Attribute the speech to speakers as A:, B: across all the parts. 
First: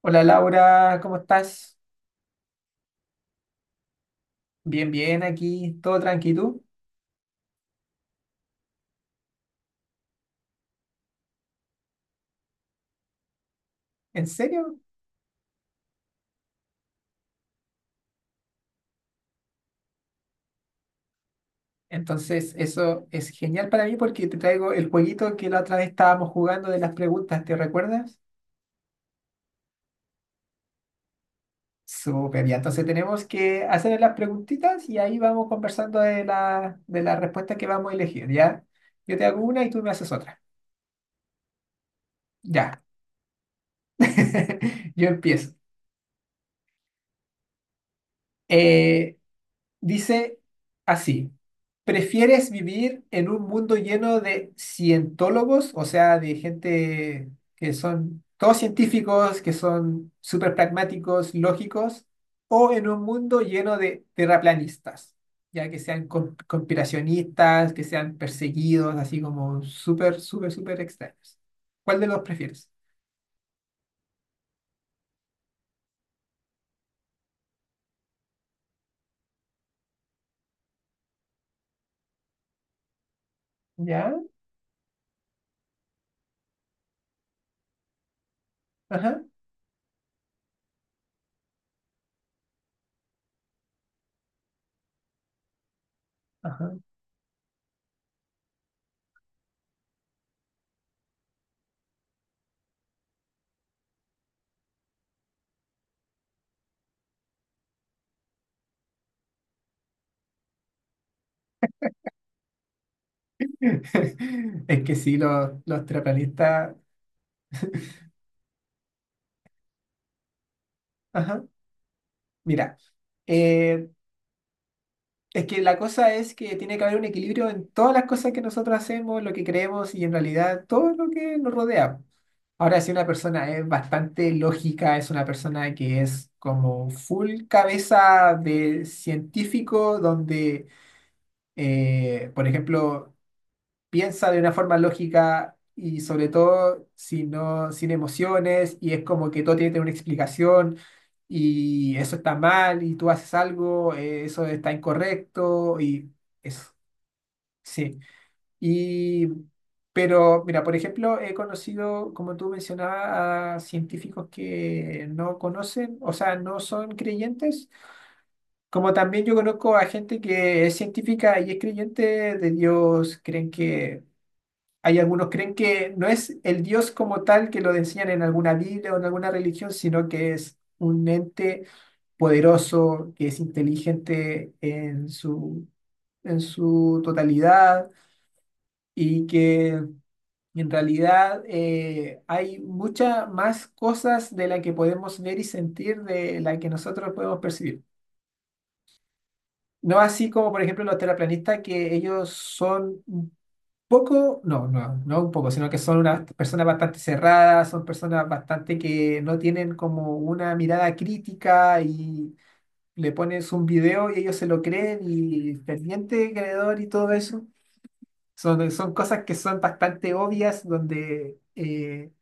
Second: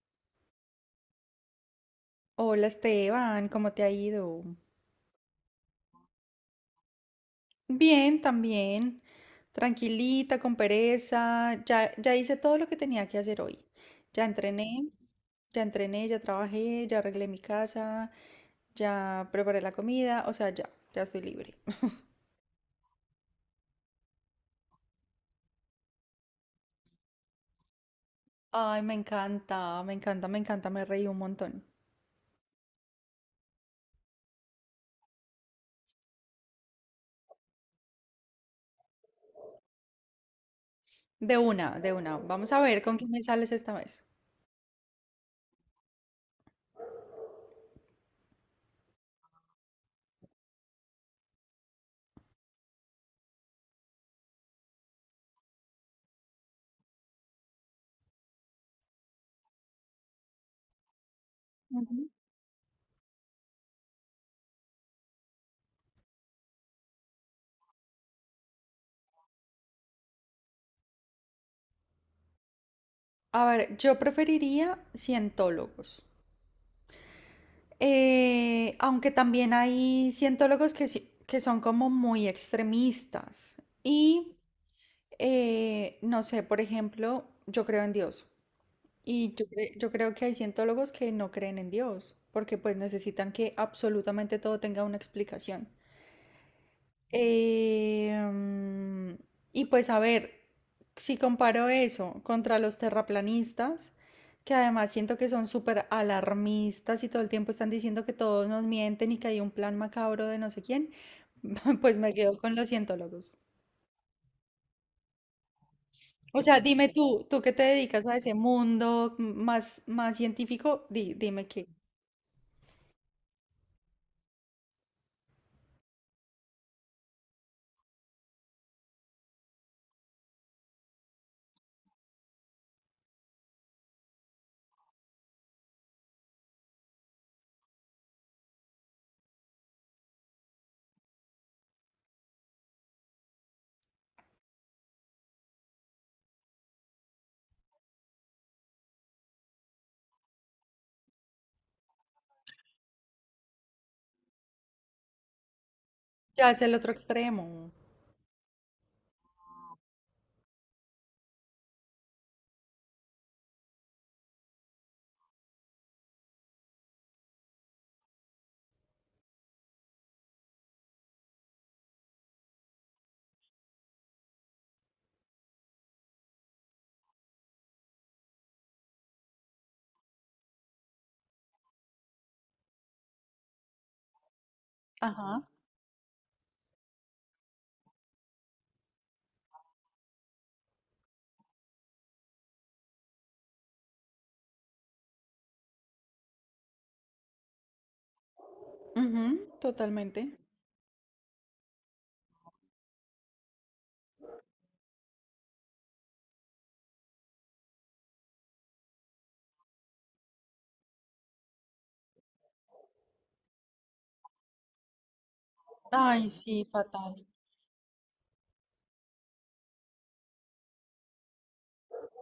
A: Hola Laura, ¿cómo estás?
B: Hola Esteban, ¿cómo te ha ido?
A: Bien, bien, aquí, todo tranquilo.
B: Bien, también. Tranquilita, con pereza. Ya hice todo lo que tenía que hacer hoy. Ya
A: ¿En serio?
B: entrené, ya entrené, ya trabajé, ya arreglé mi casa, ya preparé la comida, o sea, ya, ya estoy libre.
A: Entonces, eso es genial para mí porque te traigo el jueguito que la otra vez estábamos jugando de las preguntas, ¿te recuerdas?
B: Ay, me encanta, me encanta, me encanta, me reí un montón.
A: Súper bien, entonces tenemos que hacer las preguntitas y ahí vamos conversando de la respuesta que vamos a elegir, ¿ya? Yo te hago una y tú me haces otra.
B: De una, de una. Vamos a
A: Ya.
B: ver con quién me sales esta vez.
A: Yo empiezo. Eh, Dice así, ¿prefieres vivir en un mundo lleno de cientólogos, o sea, de gente que son todos científicos, que son súper pragmáticos, lógicos, o en un mundo lleno de terraplanistas, ya que sean conspiracionistas, que sean perseguidos, así como súper, súper, súper extraños? ¿Cuál de los prefieres?
B: A ver, yo preferiría cientólogos. Aunque también hay cientólogos que son como muy extremistas.
A: ¿Ya?
B: Y no sé, por ejemplo, yo creo en Dios.
A: Ajá,
B: Y yo creo que hay cientólogos que no creen en Dios, porque pues necesitan que absolutamente todo tenga una explicación.
A: ajá.
B: Eh, mm, y pues a ver, si comparo eso contra los terraplanistas, que además siento que son súper alarmistas y todo el tiempo están diciendo que todos nos mienten y que hay un plan macabro de no sé quién, pues me quedo con los cientólogos.
A: Es que sí, los
B: O sea,
A: terraplanistas.
B: dime tú, tú que te dedicas a ese mundo más científico,
A: Ajá.
B: dime qué,
A: Mira, eh, es que la cosa es que tiene que haber un equilibrio en todas las cosas que nosotros hacemos, lo que creemos y en realidad todo lo que nos rodea. Ahora, si una persona es bastante lógica, es una persona que es como full cabeza de científico, donde, por ejemplo, piensa de una forma lógica y sobre todo sin, no, sin emociones y es como que todo tiene que tener una explicación y eso está mal y tú haces algo, eso está incorrecto y
B: qué hace
A: eso,
B: el otro extremo.
A: sí. Y, pero mira, por ejemplo, he conocido, como tú mencionabas, a científicos que no conocen, o sea, no son creyentes. Como también yo conozco a gente que es científica y es creyente de Dios, creen que hay algunos creen que no es el Dios como tal que lo enseñan en alguna Biblia o en alguna religión, sino que es un ente poderoso, que es inteligente en
B: Ajá,
A: su, en su totalidad y que en realidad hay muchas más cosas de las que podemos ver y sentir de las que nosotros podemos percibir.
B: ujú,
A: No así
B: totalmente.
A: como, por ejemplo, los terraplanistas, que ellos son poco, no, no, no un poco, sino que son unas personas bastante cerradas, son personas bastante que no tienen como una mirada crítica y le pones un video y ellos se lo creen y
B: Ay,
A: pendiente,
B: sí,
A: creador y todo
B: fatal.
A: eso. Son cosas que son bastante obvias donde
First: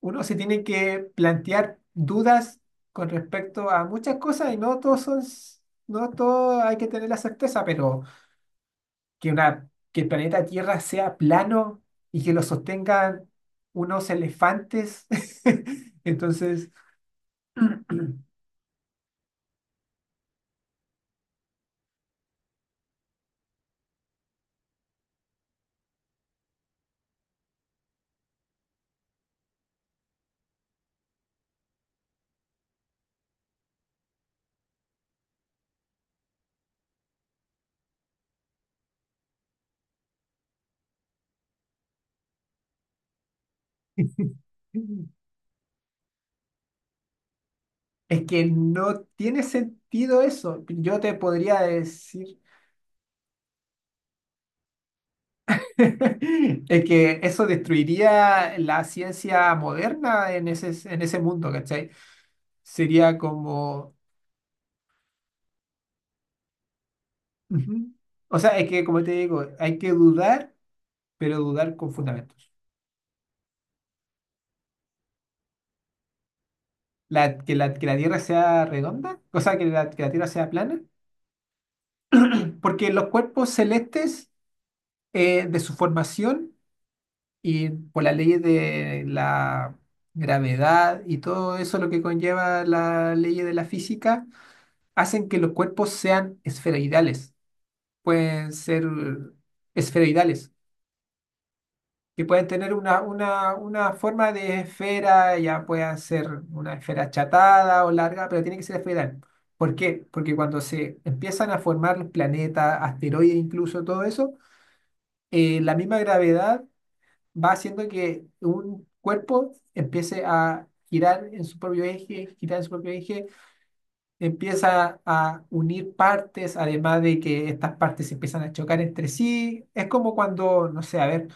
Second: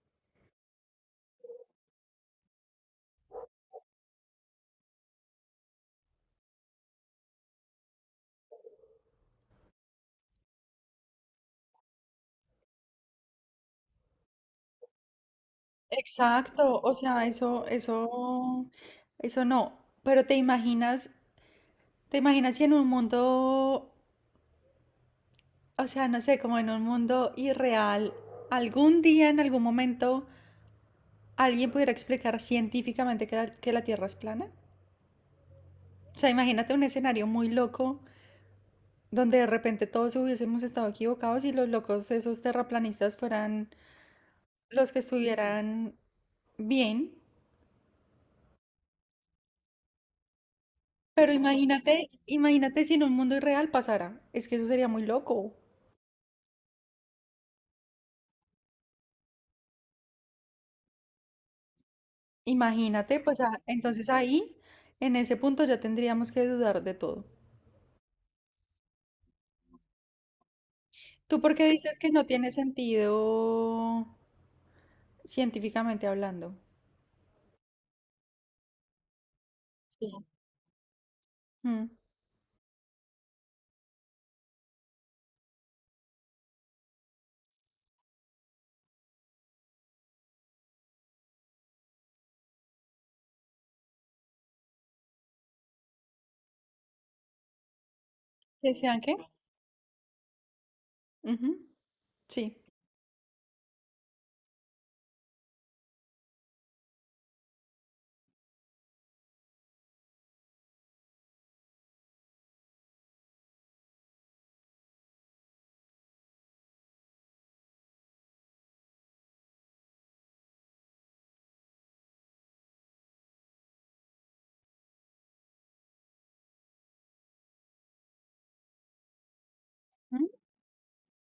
A: uno se tiene que plantear dudas con respecto a muchas cosas y no todos son, no todo hay que tener la certeza, pero que, una, que el planeta Tierra sea plano y que lo sostengan unos elefantes. Entonces,
B: Exacto, o sea, eso no. Pero te imaginas si en un mundo, o sea, no sé, como en un mundo irreal, algún día, en algún momento, alguien pudiera explicar científicamente que la Tierra es plana. O sea, imagínate un escenario muy loco donde de repente todos hubiésemos estado equivocados y los locos, esos terraplanistas, fueran los que estuvieran bien.
A: es que no tiene sentido eso. Yo te
B: Pero
A: podría
B: imagínate,
A: decir
B: imagínate si en un mundo irreal pasara. Es que eso sería muy loco.
A: es que eso destruiría la ciencia moderna en ese mundo, ¿cachai? Sería
B: Imagínate, pues ah,
A: como...
B: entonces ahí, en ese punto ya tendríamos que dudar de todo.
A: ujú. O sea, es que, como te digo, hay que dudar, pero
B: ¿Tú por qué
A: dudar con
B: dices que no
A: fundamento.
B: tiene sentido científicamente hablando?
A: Que la Tierra sea redonda, o sea, que la
B: Sí.
A: Tierra sea plana,
B: Mm.
A: porque los cuerpos celestes de su formación y por las leyes de la gravedad y todo eso lo que conlleva la ley de la física, hacen que los cuerpos sean esferoidales, pueden
B: ¿Que
A: ser
B: sean qué?
A: esferoidales.
B: Ujú,
A: Que pueden
B: sí.
A: tener una forma de esfera, ya puedan ser una esfera achatada o larga, pero tiene que ser esferal. ¿Por qué? Porque cuando se empiezan a formar los planetas, asteroides, incluso todo eso, la misma gravedad va haciendo que un cuerpo empiece a girar en su propio eje, empieza a unir partes, además de que estas partes se empiezan a chocar entre sí. Es como
B: Ujú,
A: cuando, no sé, a ver.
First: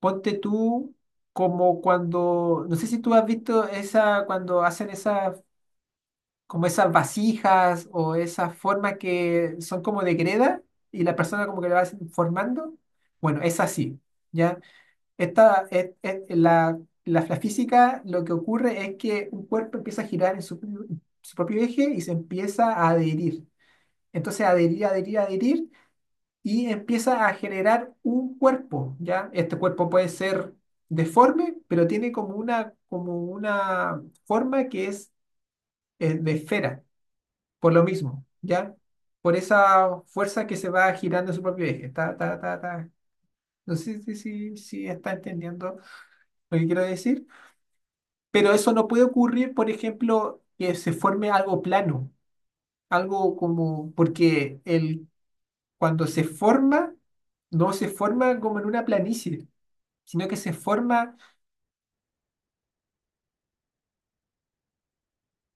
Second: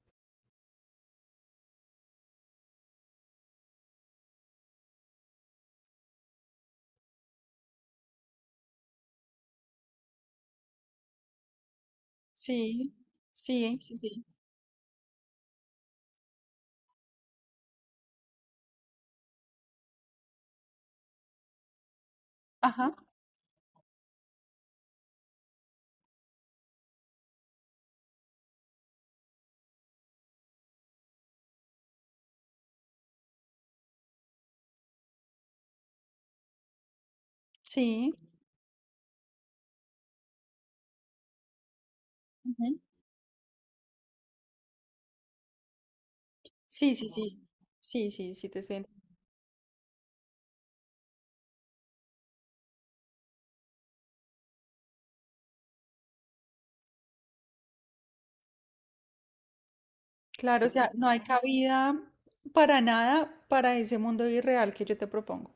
A: Ponte tú como cuando, no sé si tú has visto esa, cuando hacen esas, como esas vasijas o esas formas que son como de greda y la persona como que la va formando.
B: sí.
A: Bueno, es
B: Sí. Sí,
A: así,
B: sí.
A: ¿ya? Esta, es- la física lo que ocurre es que un cuerpo empieza a girar en su propio eje y se empieza a
B: Ajá.
A: adherir. Entonces, adherir, adherir, adherir y empieza a generar un cuerpo, ¿ya? Este cuerpo puede ser deforme, pero tiene como una forma que es de esfera, por lo
B: Sí.
A: mismo, ¿ya? Por esa fuerza que se va girando en su propio eje. Ta, ta, ta,
B: Ujú.
A: ta. No sé si está entendiendo lo que quiero
B: Sí, sí,
A: decir,
B: sí. Sí, sí, sí,
A: pero
B: te
A: eso
B: estoy
A: no puede ocurrir, por ejemplo, que se forme algo plano, algo como, porque el, cuando se forma, no se forma como en una planicie, sino que se
B: claro, o sea, no
A: forma,
B: hay cabida para nada para ese mundo irreal que yo te propongo.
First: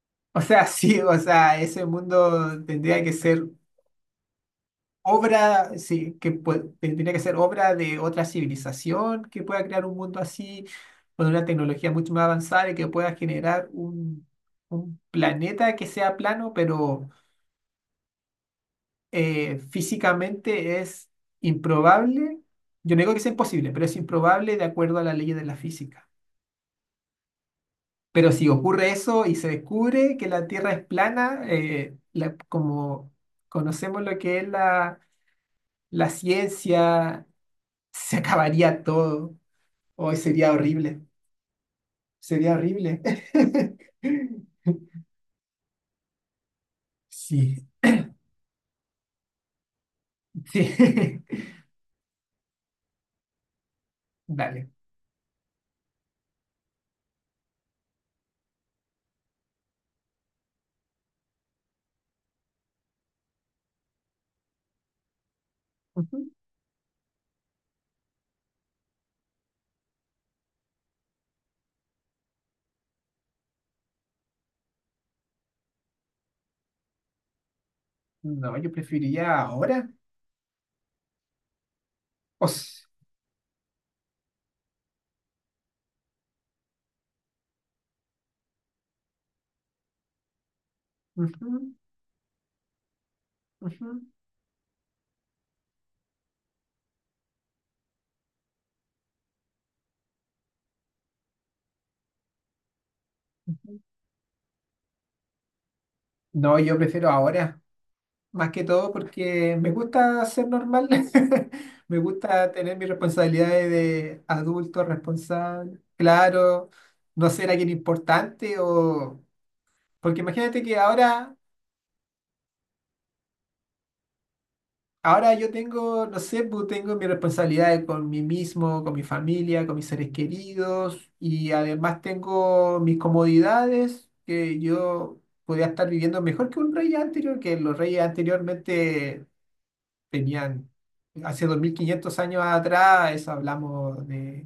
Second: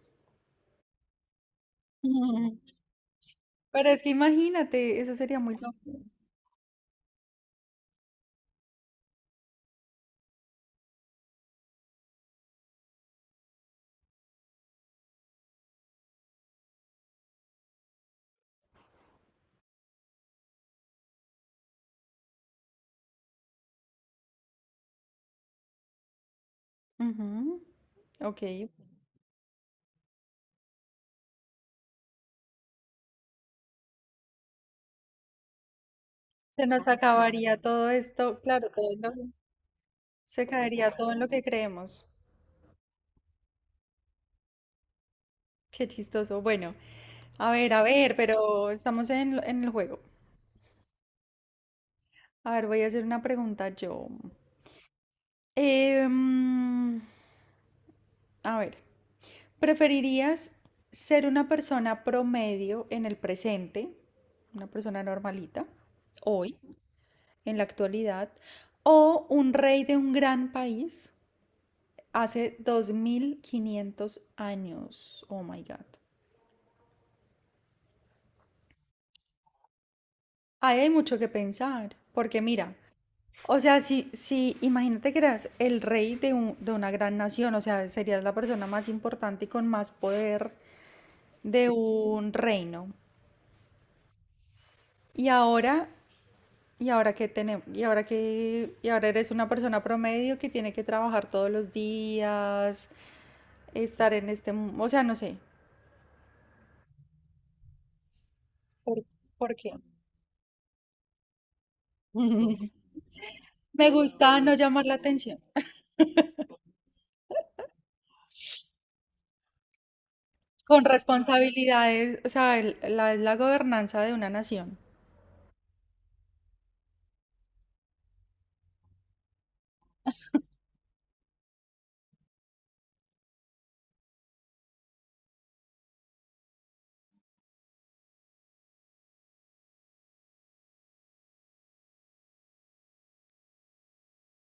A: o sea, sí, o sea, ese mundo
B: Ujú.
A: tendría que ser
B: Pero es que imagínate, eso sería muy
A: obra,
B: loco.
A: sí, tendría que ser obra de otra civilización que pueda crear un mundo así, con una tecnología mucho más avanzada y que pueda generar un planeta que sea plano, pero físicamente es improbable. Yo no digo que sea imposible, pero es improbable de acuerdo a las leyes de la física.
B: Ujú,
A: Pero
B: ok,
A: si
B: se
A: ocurre eso y se descubre que la Tierra es plana, como conocemos lo que es la
B: nos
A: ciencia,
B: acabaría todo
A: se
B: esto, claro,
A: acabaría
B: todo lo-
A: todo. Hoy
B: se
A: sería
B: caería
A: horrible.
B: todo en lo que creemos.
A: Sería horrible.
B: Qué chistoso. Bueno,
A: Sí,
B: a ver, pero estamos en el juego.
A: sí.
B: A ver, voy a hacer una pregunta yo.
A: Dale.
B: Em, a ver. ¿Preferirías ser una persona promedio en el presente, una persona normalita,
A: Ujú.
B: hoy, en la actualidad, o un rey de un gran país hace 2500 años? Oh my God.
A: No, yo preferiría ahora.
B: Ahí hay mucho que pensar, porque
A: O
B: mira,
A: s-
B: o sea, si imagínate que eras el rey de una gran nación, o sea, serías la persona más importante y con más poder de
A: ujú,
B: un reino.
A: ujú,
B: Y ahora y ahora que tenemos, y ahora que, y ahora eres una persona promedio que tiene que trabajar todos los días,
A: ujú.
B: estar en este, mu- o sea, no sé.
A: No, yo prefiero ahora. Más que todo
B: ¿Por, por
A: porque me
B: qué?
A: gusta ser normal, me gusta tener mis responsabilidades
B: Me
A: de
B: gusta no
A: adulto
B: llamar la atención.
A: responsable, claro, no ser alguien importante o... Porque imagínate que
B: Con
A: ahora,
B: responsabilidades, o sea, la gobernanza de una nación.
A: ahora yo tengo, no sé, pues, tengo mis responsabilidades con mí mismo, con mi familia, con mis seres queridos y además tengo mis comodidades que yo podía estar viviendo mejor que un rey anterior, que los reyes anteriormente tenían hace 2.500 años atrás, eso hablamos de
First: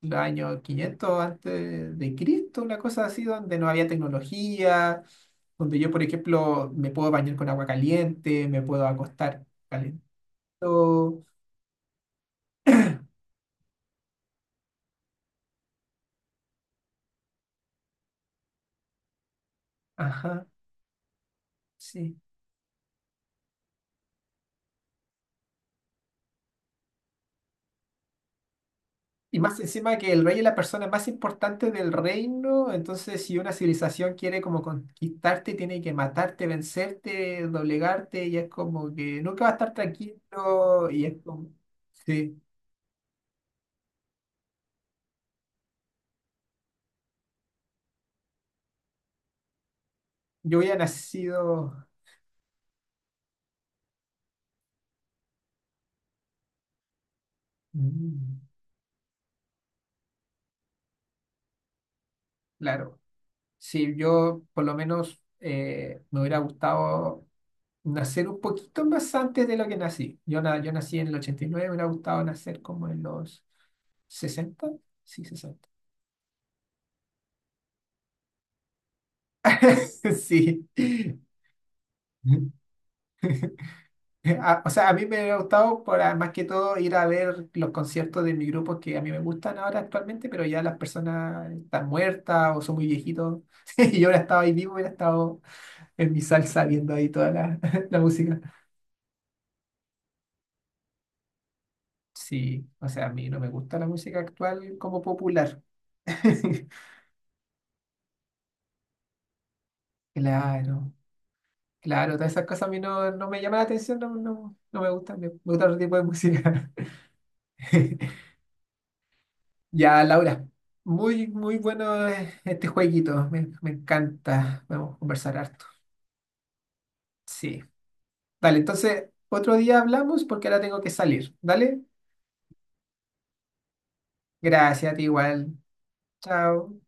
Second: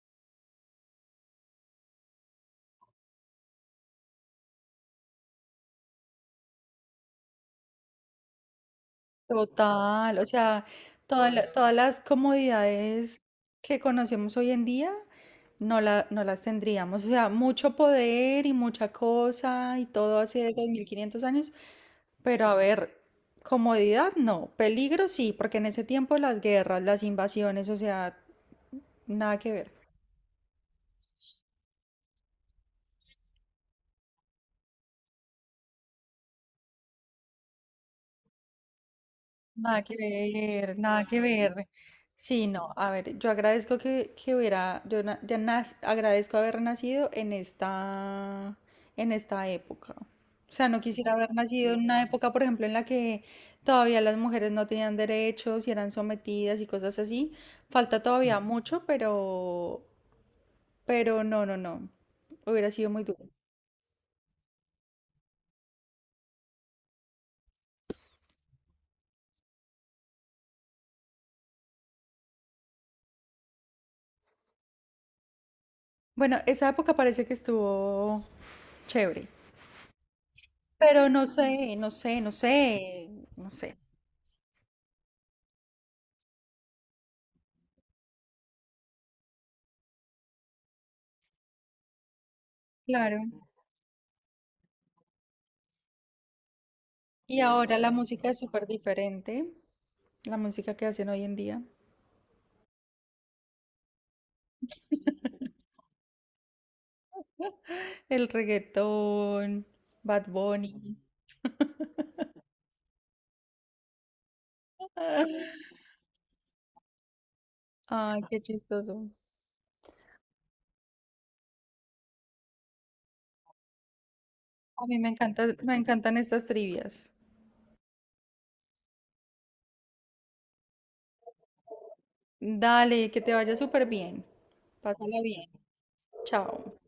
A: los años 500 antes de Cristo, una cosa así, donde no había tecnología, donde yo, por ejemplo, me puedo bañar con agua caliente, me puedo acostar
B: Total, o sea,
A: calentito.
B: toda todas las comodidades que conocemos hoy en día no, la, no las tendríamos. O sea, mucho poder y mucha cosa y todo
A: Ajá,
B: hace 2500 años
A: sí.
B: pero a ver, comodidad no, peligro sí, porque en ese tiempo las guerras, las invasiones, o sea, nada
A: Y
B: que
A: más
B: ver.
A: encima que el rey es la persona más importante del reino, entonces si una civilización quiere como conquistarte, tiene que matarte, vencerte, doblegarte, y es como que nunca va a estar
B: Nada que ver,
A: tranquilo, y
B: nada
A: es
B: que
A: como,
B: ver.
A: sí,
B: Sí, no, a ver, yo agradezco que hubiera, yo na- ya nas- agradezco haber nacido en esta época. O
A: yo
B: sea,
A: hubiera
B: no quisiera haber nacido en
A: nacido.
B: una época, por ejemplo, en la que todavía las mujeres no tenían derechos y eran sometidas y cosas así. Falta
A: Mm,
B: todavía mucho, pero no, no, no. Hubiera sido
A: claro,
B: muy duro.
A: sí, yo por lo menos me hubiera gustado nacer un poquito más antes de lo que nací. Yo nací en el ochenta y nueve. Me hubiera gustado nacer como en los sesenta. Sí, sesenta.
B: Bueno, esa época parece que estuvo chévere.
A: Sí.
B: Pero no sé, no sé, no sé, no sé.
A: O sea, a mí me ha gustado por, más que todo ir a ver los conciertos de mi grupo que a mí me gustan ahora actualmente, pero ya las personas están muertas o son muy
B: Claro.
A: viejitos. Y yo hubiera estado ahí vivo, hubiera estado en mi salsa viendo ahí toda
B: Y
A: la,
B: ahora la
A: la
B: música es
A: música.
B: súper diferente. La música que hacen hoy en día.
A: Sí, o sea, a mí no me gusta la música actual como popular.
B: El reggaetón, Bad
A: Claro,
B: Bunny.
A: claro, todas esas cosas a mí no, no me llaman la atención, no, no, no me gustan, me gusta otro tipo de música.
B: Ah, ay, qué chistoso.
A: Ya, Laura, muy, muy bueno este jueguito, me encanta,
B: A
A: vamos a
B: mí me
A: conversar
B: encanta,
A: harto.
B: me encantan estas trivias.
A: Sí, dale, entonces otro día hablamos porque ahora tengo que salir, ¿dale?
B: Dale, que te vaya súper bien.
A: Gracias a ti
B: Pásala bien.
A: igual,
B: Chao.
A: chao.